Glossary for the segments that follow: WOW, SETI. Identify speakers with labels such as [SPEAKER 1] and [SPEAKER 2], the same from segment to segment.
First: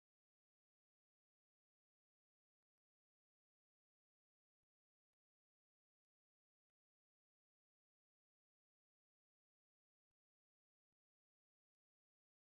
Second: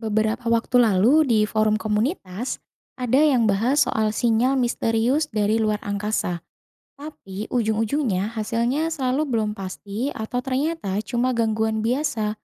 [SPEAKER 1] Beberapa waktu lalu di forum komunitas, ada yang bahas soal sinyal misterius dari luar angkasa. Tapi ujung-ujungnya hasilnya selalu belum pasti atau ternyata cuma gangguan biasa.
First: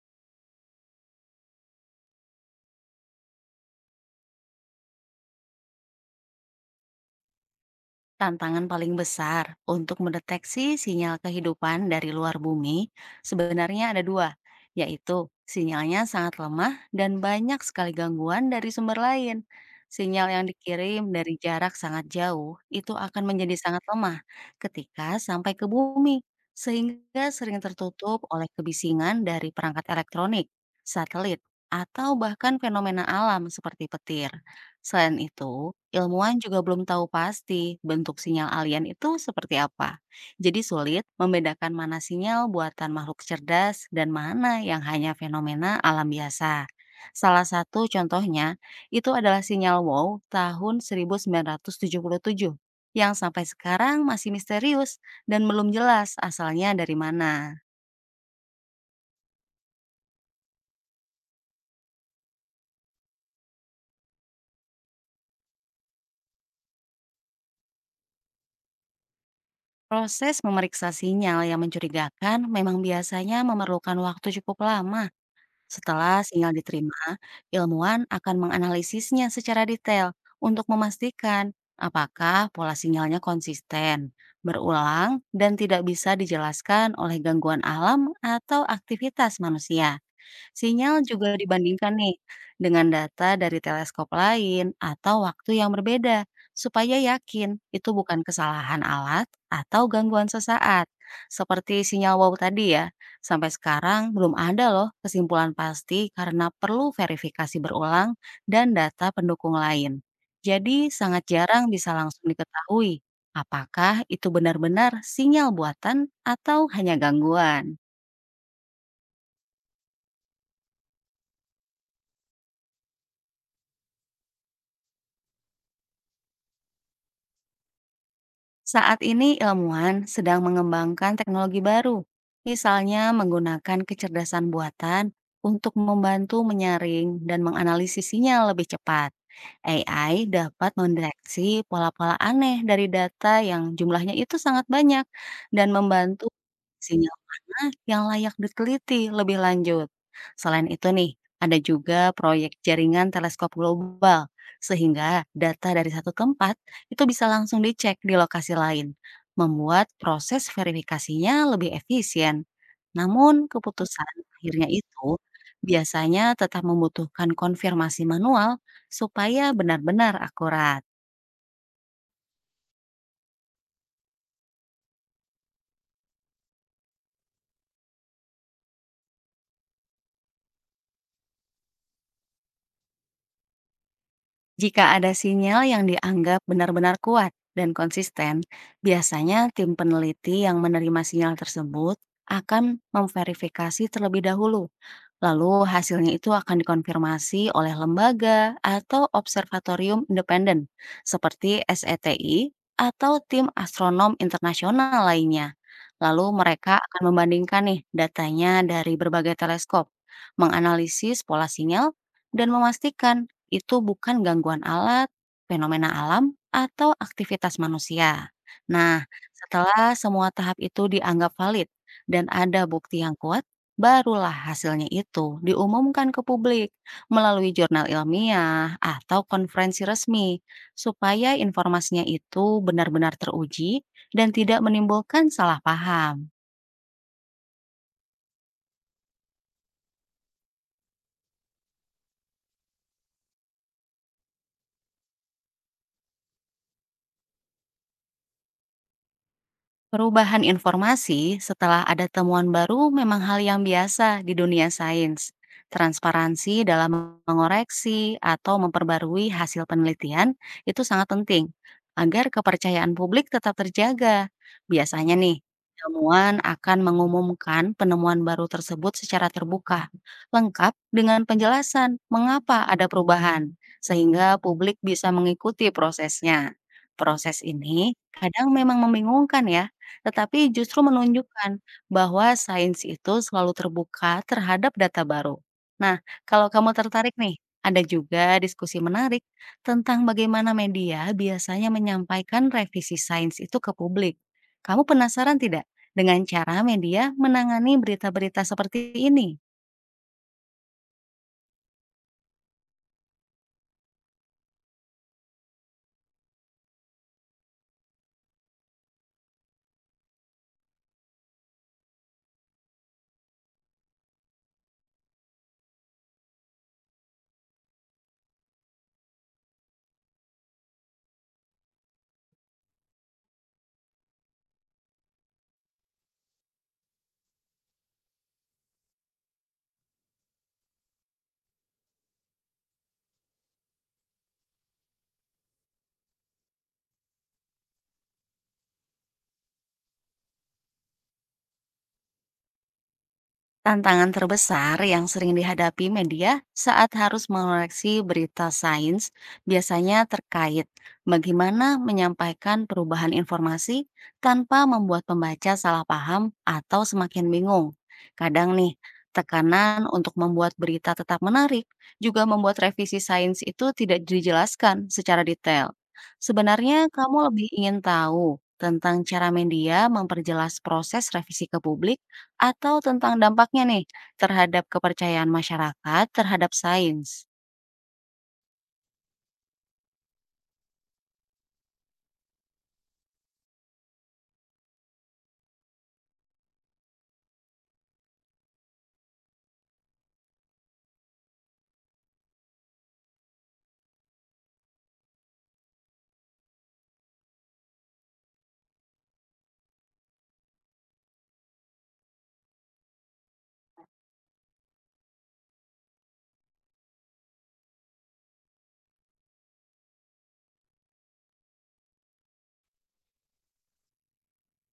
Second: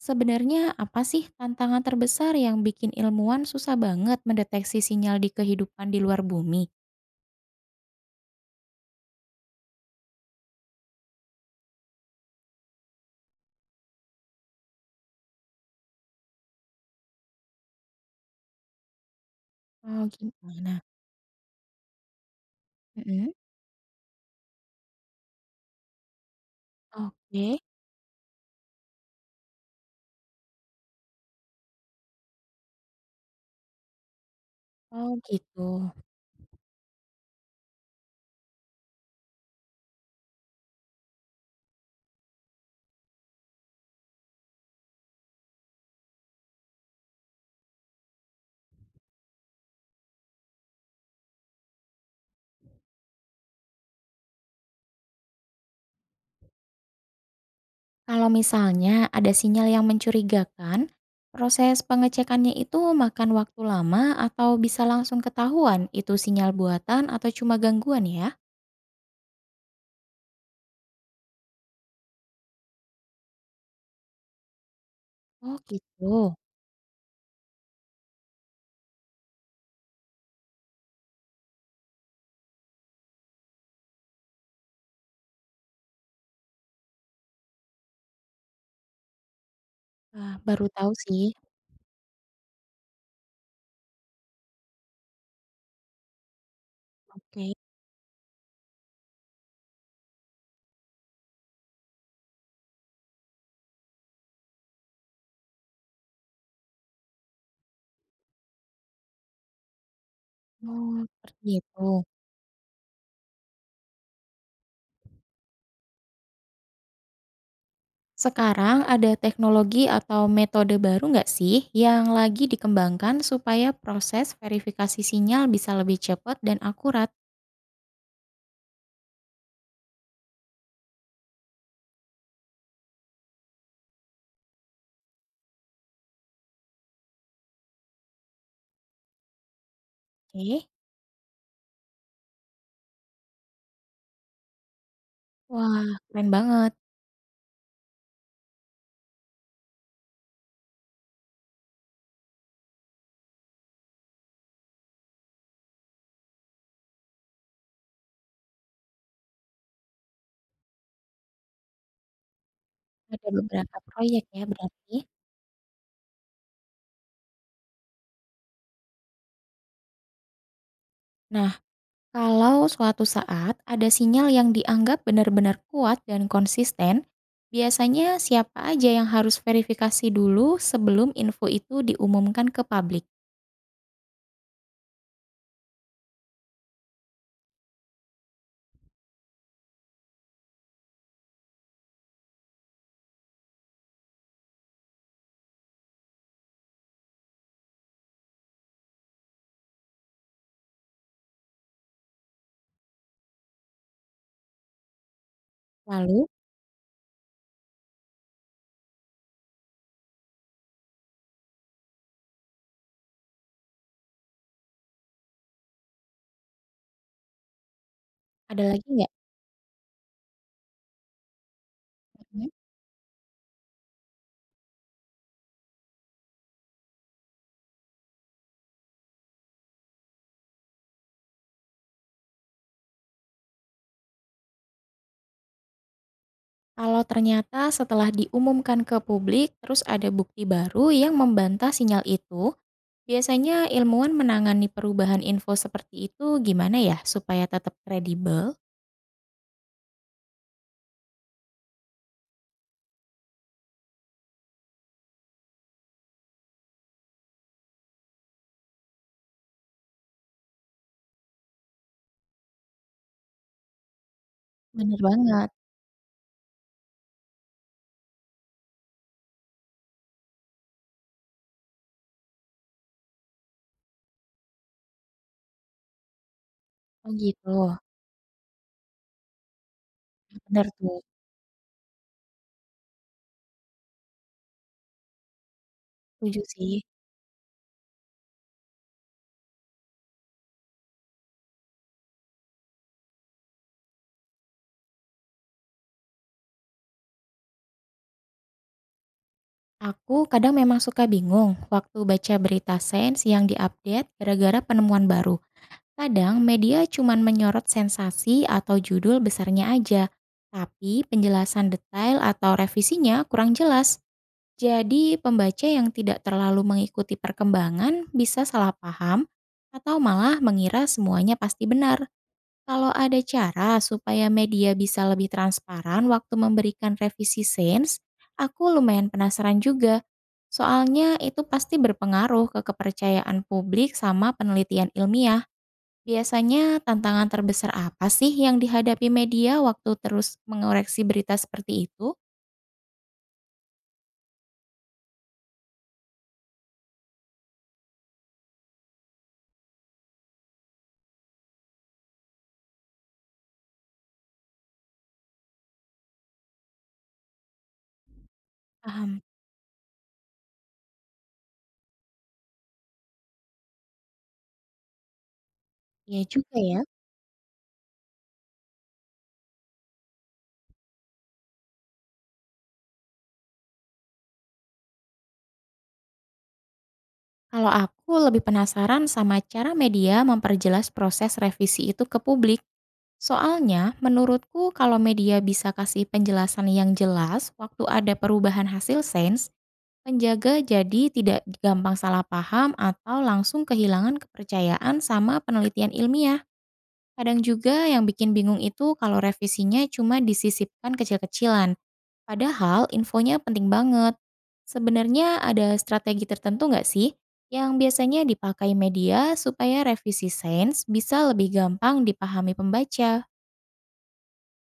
[SPEAKER 1] Sebenarnya apa sih tantangan terbesar yang bikin ilmuwan susah banget mendeteksi sinyal di kehidupan di luar bumi?
[SPEAKER 2] Tantangan paling besar untuk mendeteksi sinyal kehidupan dari luar bumi sebenarnya ada dua, yaitu sinyalnya sangat lemah dan banyak sekali gangguan dari sumber lain.
[SPEAKER 1] Oh,
[SPEAKER 2] Sinyal yang
[SPEAKER 1] gimana?
[SPEAKER 2] dikirim dari jarak sangat jauh itu akan
[SPEAKER 1] Mhm.
[SPEAKER 2] menjadi sangat lemah ketika sampai ke bumi, sehingga sering
[SPEAKER 1] Oke.
[SPEAKER 2] tertutup oleh kebisingan dari perangkat elektronik, satelit, atau bahkan fenomena alam seperti petir.
[SPEAKER 1] Oh,
[SPEAKER 2] Selain
[SPEAKER 1] gitu.
[SPEAKER 2] itu, ilmuwan juga belum tahu pasti bentuk sinyal alien itu seperti apa. Jadi sulit membedakan mana sinyal buatan makhluk cerdas dan mana yang hanya fenomena alam biasa. Salah satu contohnya itu adalah sinyal WOW tahun 1977 yang sampai sekarang masih misterius dan belum jelas asalnya dari mana.
[SPEAKER 1] Kalau misalnya ada sinyal yang mencurigakan, proses pengecekannya itu makan waktu lama atau bisa langsung ketahuan itu sinyal buatan atau cuma gangguan ya?
[SPEAKER 2] Proses memeriksa sinyal yang mencurigakan memang biasanya memerlukan waktu cukup lama.
[SPEAKER 1] Oh,
[SPEAKER 2] Setelah
[SPEAKER 1] gitu.
[SPEAKER 2] sinyal diterima, ilmuwan akan menganalisisnya secara detail untuk memastikan apakah pola sinyalnya konsisten, berulang, dan tidak bisa dijelaskan oleh gangguan alam atau aktivitas manusia.
[SPEAKER 1] Wah, baru tahu
[SPEAKER 2] Sinyal
[SPEAKER 1] sih.
[SPEAKER 2] juga dibandingkan nih dengan data dari teleskop lain atau waktu yang berbeda, supaya
[SPEAKER 1] Oke.
[SPEAKER 2] yakin itu bukan kesalahan alat atau gangguan sesaat. Seperti sinyal wow tadi ya, sampai sekarang belum ada loh kesimpulan pasti karena perlu verifikasi berulang dan data pendukung lain. Jadi
[SPEAKER 1] Oh,
[SPEAKER 2] sangat
[SPEAKER 1] seperti
[SPEAKER 2] jarang
[SPEAKER 1] itu.
[SPEAKER 2] bisa langsung diketahui apakah itu benar-benar sinyal buatan atau hanya gangguan.
[SPEAKER 1] Sekarang ada teknologi atau metode baru nggak sih yang lagi dikembangkan supaya proses verifikasi sinyal bisa lebih cepat dan akurat?
[SPEAKER 2] Saat ini ilmuwan sedang mengembangkan teknologi baru, misalnya menggunakan kecerdasan buatan untuk membantu menyaring dan menganalisis sinyal lebih cepat. AI
[SPEAKER 1] Oke.
[SPEAKER 2] dapat mendeteksi pola-pola aneh dari data yang jumlahnya itu sangat banyak dan
[SPEAKER 1] Wah,
[SPEAKER 2] membantu
[SPEAKER 1] keren banget.
[SPEAKER 2] sinyal mana yang layak diteliti lebih lanjut. Selain itu nih, ada juga proyek jaringan teleskop global, sehingga data dari satu tempat itu bisa langsung dicek di lokasi lain, membuat proses verifikasinya lebih efisien.
[SPEAKER 1] Ada
[SPEAKER 2] Namun,
[SPEAKER 1] beberapa
[SPEAKER 2] keputusan
[SPEAKER 1] proyek ya
[SPEAKER 2] akhirnya
[SPEAKER 1] berarti.
[SPEAKER 2] itu biasanya tetap membutuhkan konfirmasi manual supaya benar-benar akurat.
[SPEAKER 1] Nah, kalau suatu saat ada sinyal yang dianggap benar-benar kuat dan konsisten, biasanya siapa aja yang harus verifikasi dulu sebelum info itu diumumkan ke publik?
[SPEAKER 2] Jika ada sinyal yang dianggap benar-benar kuat dan konsisten, biasanya tim peneliti yang menerima sinyal tersebut akan memverifikasi terlebih dahulu. Lalu hasilnya itu akan dikonfirmasi oleh lembaga atau observatorium independen seperti SETI atau tim astronom internasional lainnya. Lalu
[SPEAKER 1] Lalu,
[SPEAKER 2] mereka akan membandingkan nih datanya dari berbagai teleskop, menganalisis pola sinyal, dan memastikan itu bukan gangguan alat, fenomena alam, atau aktivitas manusia.
[SPEAKER 1] ada lagi
[SPEAKER 2] Nah,
[SPEAKER 1] nggak?
[SPEAKER 2] setelah semua tahap itu dianggap valid dan
[SPEAKER 1] Mhm.
[SPEAKER 2] ada bukti yang kuat, barulah hasilnya itu diumumkan ke publik melalui jurnal ilmiah atau konferensi resmi, supaya informasinya itu benar-benar teruji dan tidak menimbulkan salah paham.
[SPEAKER 1] Kalau ternyata setelah diumumkan ke publik, terus ada bukti baru yang membantah sinyal itu, biasanya ilmuwan menangani perubahan info seperti itu gimana ya supaya tetap kredibel?
[SPEAKER 2] Perubahan informasi setelah ada temuan baru memang hal yang biasa di dunia sains. Transparansi dalam mengoreksi atau memperbarui hasil penelitian itu sangat penting agar kepercayaan publik tetap terjaga.
[SPEAKER 1] Bener
[SPEAKER 2] Biasanya nih,
[SPEAKER 1] banget.
[SPEAKER 2] ilmuwan akan mengumumkan penemuan baru tersebut secara terbuka, lengkap dengan penjelasan mengapa ada perubahan, sehingga publik bisa mengikuti prosesnya.
[SPEAKER 1] Oh
[SPEAKER 2] Proses
[SPEAKER 1] gitu,
[SPEAKER 2] ini kadang memang membingungkan ya, tetapi
[SPEAKER 1] bener
[SPEAKER 2] justru
[SPEAKER 1] tuh,
[SPEAKER 2] menunjukkan bahwa sains itu selalu terbuka terhadap data baru. Nah,
[SPEAKER 1] setuju
[SPEAKER 2] kalau kamu
[SPEAKER 1] sih.
[SPEAKER 2] tertarik nih, ada juga diskusi menarik tentang bagaimana media biasanya menyampaikan revisi sains itu ke publik. Kamu penasaran tidak dengan cara media menangani berita-berita seperti ini?
[SPEAKER 1] Aku kadang memang suka bingung waktu baca berita sains yang diupdate gara-gara penemuan baru. Kadang media cuman menyorot sensasi atau judul besarnya aja, tapi penjelasan detail atau revisinya kurang jelas. Jadi pembaca yang tidak terlalu mengikuti perkembangan bisa salah paham atau malah mengira semuanya pasti benar. Kalau ada cara supaya media bisa lebih transparan waktu memberikan revisi sains, aku lumayan penasaran juga. Soalnya itu pasti berpengaruh ke kepercayaan publik sama penelitian ilmiah. Biasanya tantangan terbesar apa sih yang dihadapi media waktu terus mengoreksi berita seperti itu?
[SPEAKER 2] Tantangan terbesar yang sering dihadapi media saat harus mengoreksi berita sains biasanya terkait bagaimana menyampaikan perubahan informasi tanpa membuat pembaca salah paham atau semakin bingung. Kadang nih,
[SPEAKER 1] Paham.
[SPEAKER 2] tekanan untuk membuat berita tetap menarik juga membuat revisi sains itu tidak dijelaskan secara detail.
[SPEAKER 1] Iya juga ya.
[SPEAKER 2] Sebenarnya kamu lebih ingin tahu tentang cara media memperjelas proses revisi ke publik atau tentang dampaknya nih, terhadap kepercayaan masyarakat terhadap sains?
[SPEAKER 1] Kalau aku lebih penasaran sama cara media memperjelas proses revisi itu ke publik. Soalnya, menurutku kalau media bisa kasih penjelasan yang jelas waktu ada perubahan hasil sains, penjaga jadi tidak gampang salah paham atau langsung kehilangan kepercayaan sama penelitian ilmiah. Kadang juga yang bikin bingung itu kalau revisinya cuma disisipkan kecil-kecilan. Padahal infonya penting banget. Sebenarnya ada strategi tertentu nggak sih yang biasanya dipakai media supaya revisi sains bisa lebih gampang dipahami pembaca?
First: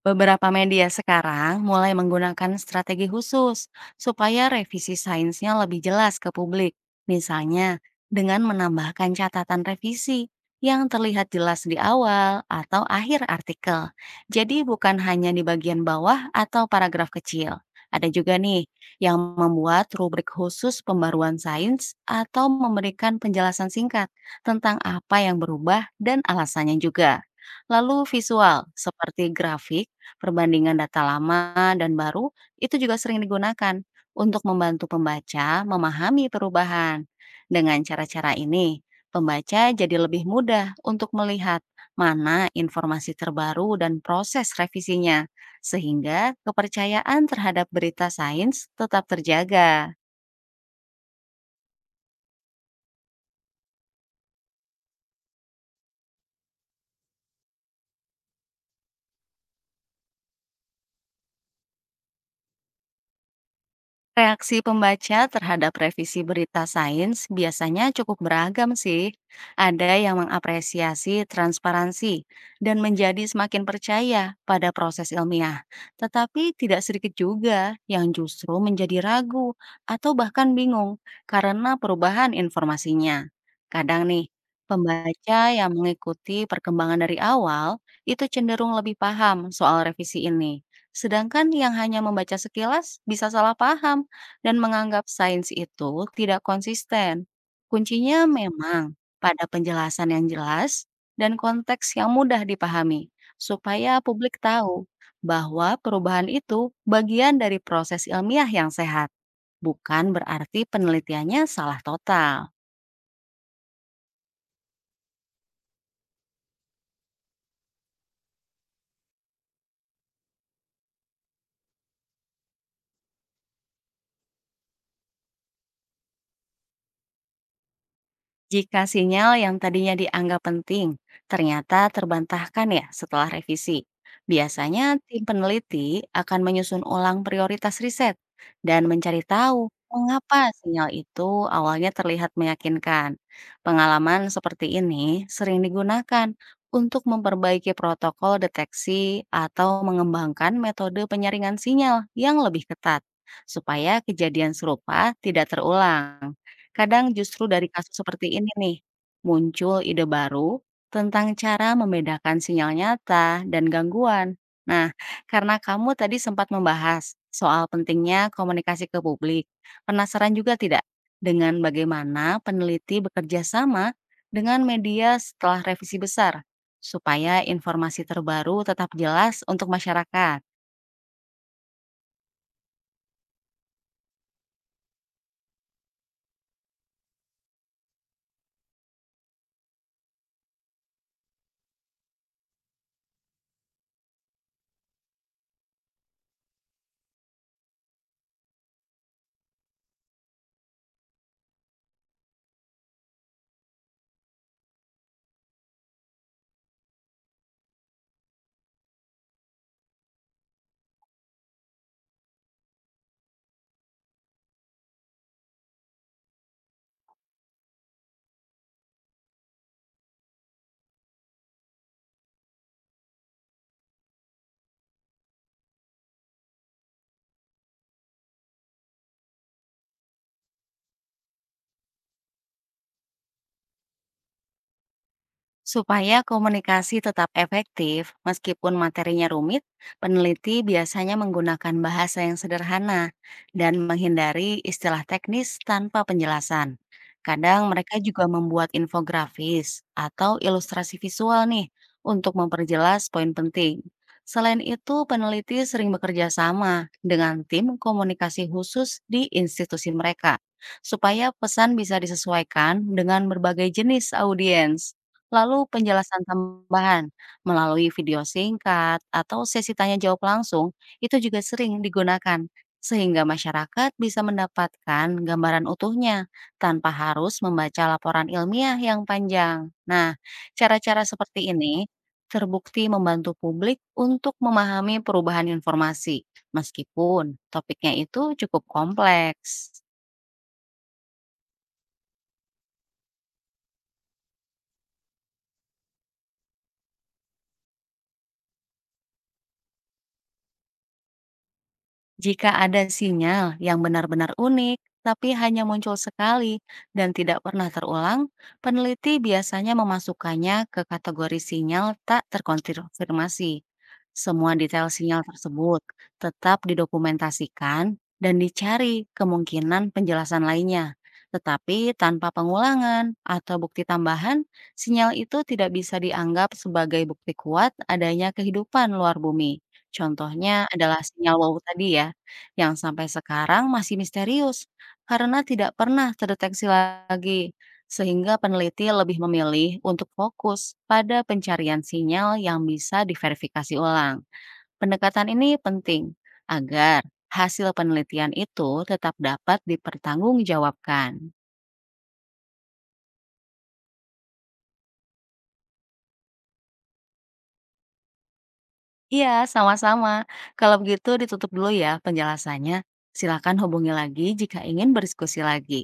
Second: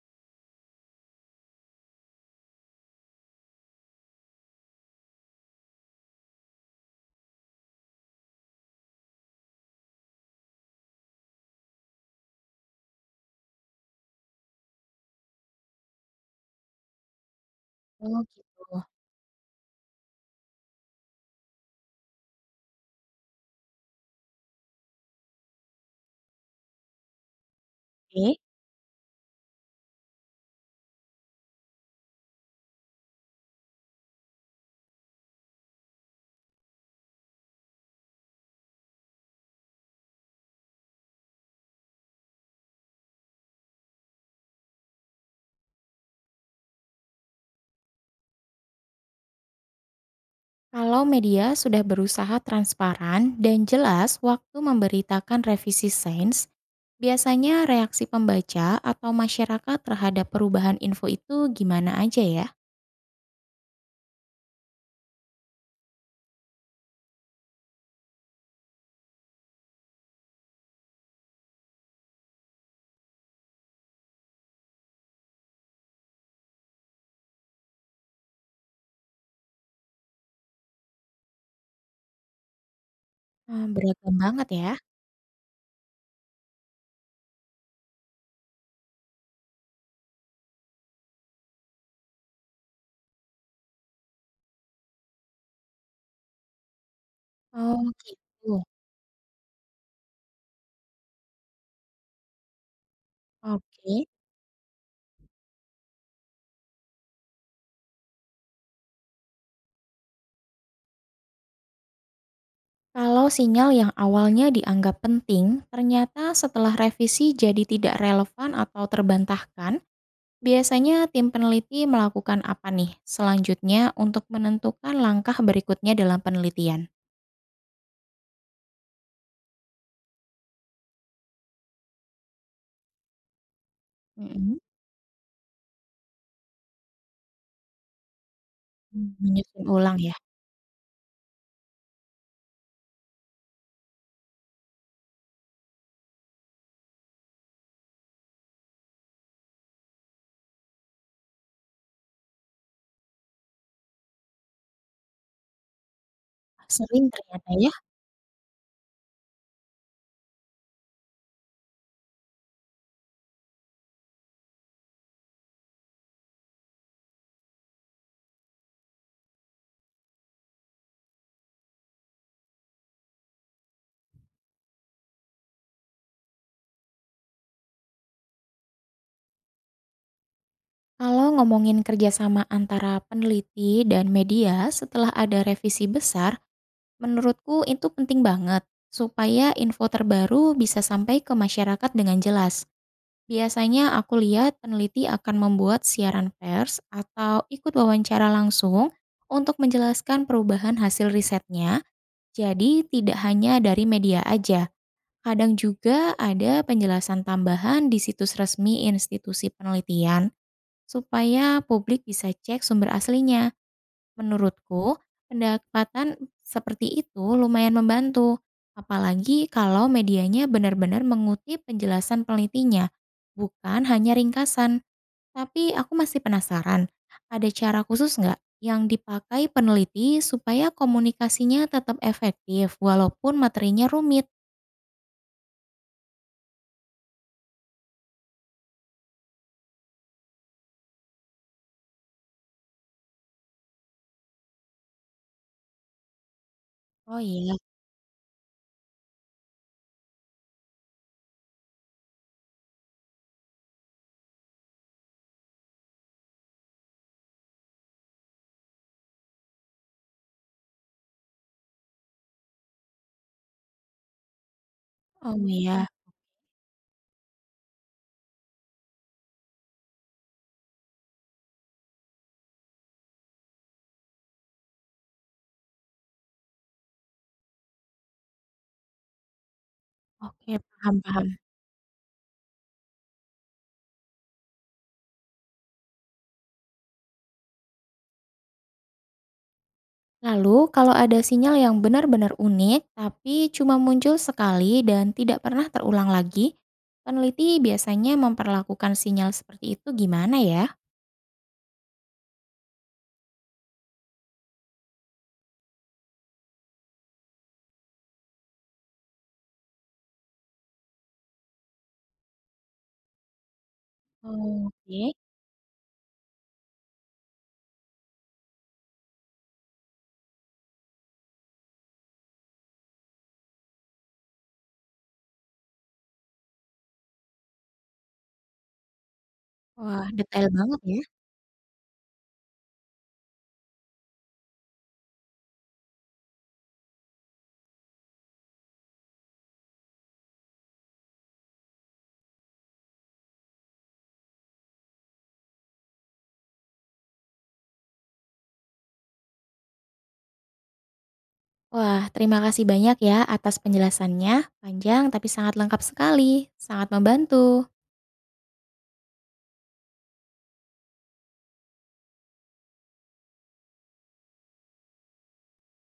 [SPEAKER 2] Beberapa media sekarang mulai menggunakan strategi khusus supaya revisi sainsnya lebih jelas ke publik. Misalnya, dengan menambahkan catatan revisi yang terlihat jelas di awal atau akhir artikel. Jadi bukan hanya di bagian bawah atau paragraf kecil. Ada
[SPEAKER 1] Oh,
[SPEAKER 2] juga nih
[SPEAKER 1] gitu.
[SPEAKER 2] yang membuat rubrik khusus pembaruan sains atau memberikan penjelasan singkat tentang apa yang berubah dan alasannya juga. Lalu
[SPEAKER 1] Oke,
[SPEAKER 2] visual seperti grafik perbandingan data lama dan baru itu juga sering digunakan untuk membantu pembaca memahami perubahan. Dengan cara-cara ini, pembaca jadi lebih mudah untuk melihat mana informasi terbaru dan proses revisinya, sehingga kepercayaan terhadap berita sains tetap terjaga.
[SPEAKER 1] kalau media sudah berusaha transparan dan jelas waktu memberitakan revisi sains, biasanya reaksi pembaca atau masyarakat terhadap perubahan info itu gimana aja ya?
[SPEAKER 2] Reaksi pembaca terhadap revisi berita sains biasanya cukup beragam sih. Ada yang mengapresiasi transparansi dan menjadi semakin percaya pada proses ilmiah. Tetapi tidak sedikit juga yang justru menjadi ragu atau bahkan bingung karena perubahan informasinya.
[SPEAKER 1] Ah,
[SPEAKER 2] Kadang
[SPEAKER 1] beragam
[SPEAKER 2] nih,
[SPEAKER 1] banget ya.
[SPEAKER 2] pembaca yang mengikuti perkembangan dari awal itu cenderung lebih paham soal revisi ini. Sedangkan yang hanya membaca sekilas bisa salah paham dan menganggap sains itu tidak konsisten.
[SPEAKER 1] Oh,
[SPEAKER 2] Kuncinya
[SPEAKER 1] gitu.
[SPEAKER 2] memang pada penjelasan yang jelas dan konteks yang mudah dipahami, supaya
[SPEAKER 1] Oke.
[SPEAKER 2] publik tahu bahwa perubahan itu bagian dari proses ilmiah yang sehat, bukan berarti penelitiannya salah total.
[SPEAKER 1] Kalau sinyal yang awalnya dianggap penting, ternyata setelah revisi jadi tidak relevan atau terbantahkan, biasanya tim peneliti melakukan apa nih selanjutnya untuk menentukan langkah berikutnya dalam penelitian?
[SPEAKER 2] Jika sinyal yang tadinya dianggap penting ternyata terbantahkan ya setelah revisi,
[SPEAKER 1] Mhm.
[SPEAKER 2] biasanya tim peneliti akan menyusun ulang prioritas riset dan
[SPEAKER 1] Mmm,
[SPEAKER 2] mencari
[SPEAKER 1] menyusun
[SPEAKER 2] tahu
[SPEAKER 1] ulang ya.
[SPEAKER 2] mengapa sinyal itu awalnya terlihat meyakinkan. Pengalaman seperti ini sering digunakan untuk memperbaiki protokol deteksi atau mengembangkan metode penyaringan sinyal yang lebih ketat supaya kejadian serupa tidak terulang.
[SPEAKER 1] Sering
[SPEAKER 2] Kadang justru
[SPEAKER 1] ternyata
[SPEAKER 2] dari
[SPEAKER 1] ya
[SPEAKER 2] kasus seperti ini nih, muncul ide baru tentang cara membedakan sinyal nyata dan gangguan. Nah, karena kamu tadi sempat membahas soal pentingnya komunikasi ke publik, penasaran juga tidak dengan bagaimana peneliti bekerja sama dengan media setelah revisi besar, supaya informasi terbaru tetap jelas untuk masyarakat?
[SPEAKER 1] kalau ngomongin kerjasama antara peneliti dan media setelah ada revisi besar, menurutku itu penting banget supaya info terbaru bisa sampai ke masyarakat dengan jelas. Biasanya aku lihat peneliti akan membuat siaran pers atau ikut wawancara langsung untuk menjelaskan perubahan hasil risetnya. Jadi tidak hanya dari media aja. Kadang juga ada penjelasan tambahan di situs resmi institusi penelitian supaya publik bisa cek sumber aslinya. Menurutku, pendapatan seperti itu lumayan membantu, apalagi kalau medianya benar-benar mengutip penjelasan penelitinya, bukan hanya ringkasan. Tapi aku masih penasaran, ada cara khusus nggak yang dipakai peneliti supaya komunikasinya tetap efektif walaupun materinya rumit?
[SPEAKER 2] Supaya komunikasi tetap efektif, meskipun materinya rumit, peneliti biasanya menggunakan bahasa yang sederhana dan menghindari istilah teknis tanpa penjelasan.
[SPEAKER 1] Oh iya,
[SPEAKER 2] Kadang mereka juga membuat infografis atau ilustrasi visual nih untuk memperjelas poin penting. Selain itu, peneliti sering bekerja sama dengan tim komunikasi khusus di institusi mereka, supaya pesan bisa disesuaikan dengan berbagai jenis audiens.
[SPEAKER 1] oh
[SPEAKER 2] Lalu
[SPEAKER 1] iya,
[SPEAKER 2] penjelasan tambahan melalui video singkat atau sesi tanya jawab langsung itu juga sering digunakan sehingga masyarakat bisa mendapatkan gambaran utuhnya tanpa harus membaca laporan ilmiah yang panjang. Nah,
[SPEAKER 1] oke, paham
[SPEAKER 2] cara-cara
[SPEAKER 1] paham.
[SPEAKER 2] seperti ini terbukti membantu publik untuk memahami perubahan informasi meskipun topiknya itu cukup kompleks.
[SPEAKER 1] Lalu, kalau ada sinyal yang benar-benar unik, tapi cuma muncul sekali dan tidak pernah terulang lagi, peneliti biasanya memperlakukan sinyal seperti itu gimana ya?
[SPEAKER 2] Jika ada sinyal yang benar-benar unik, tapi hanya muncul sekali dan tidak pernah terulang, peneliti biasanya memasukkannya ke kategori sinyal tak terkonfirmasi. Semua
[SPEAKER 1] Oh,
[SPEAKER 2] detail
[SPEAKER 1] oke.
[SPEAKER 2] sinyal tersebut tetap didokumentasikan dan dicari kemungkinan penjelasan lainnya. Tetapi tanpa pengulangan atau bukti tambahan, sinyal itu tidak bisa dianggap sebagai bukti kuat adanya kehidupan luar bumi.
[SPEAKER 1] Wah, detail
[SPEAKER 2] Contohnya
[SPEAKER 1] banget
[SPEAKER 2] adalah
[SPEAKER 1] ya.
[SPEAKER 2] sinyal wow tadi ya yang sampai sekarang masih misterius karena tidak pernah terdeteksi lagi, sehingga peneliti lebih memilih untuk fokus pada pencarian sinyal yang bisa diverifikasi ulang. Pendekatan ini penting agar hasil penelitian itu tetap dapat dipertanggungjawabkan.
[SPEAKER 1] Wah, terima kasih banyak ya atas penjelasannya. Panjang tapi sangat lengkap sekali. Sangat membantu.
[SPEAKER 2] Iya, sama-sama. Kalau begitu ditutup dulu ya penjelasannya. Silakan hubungi lagi jika ingin berdiskusi lagi.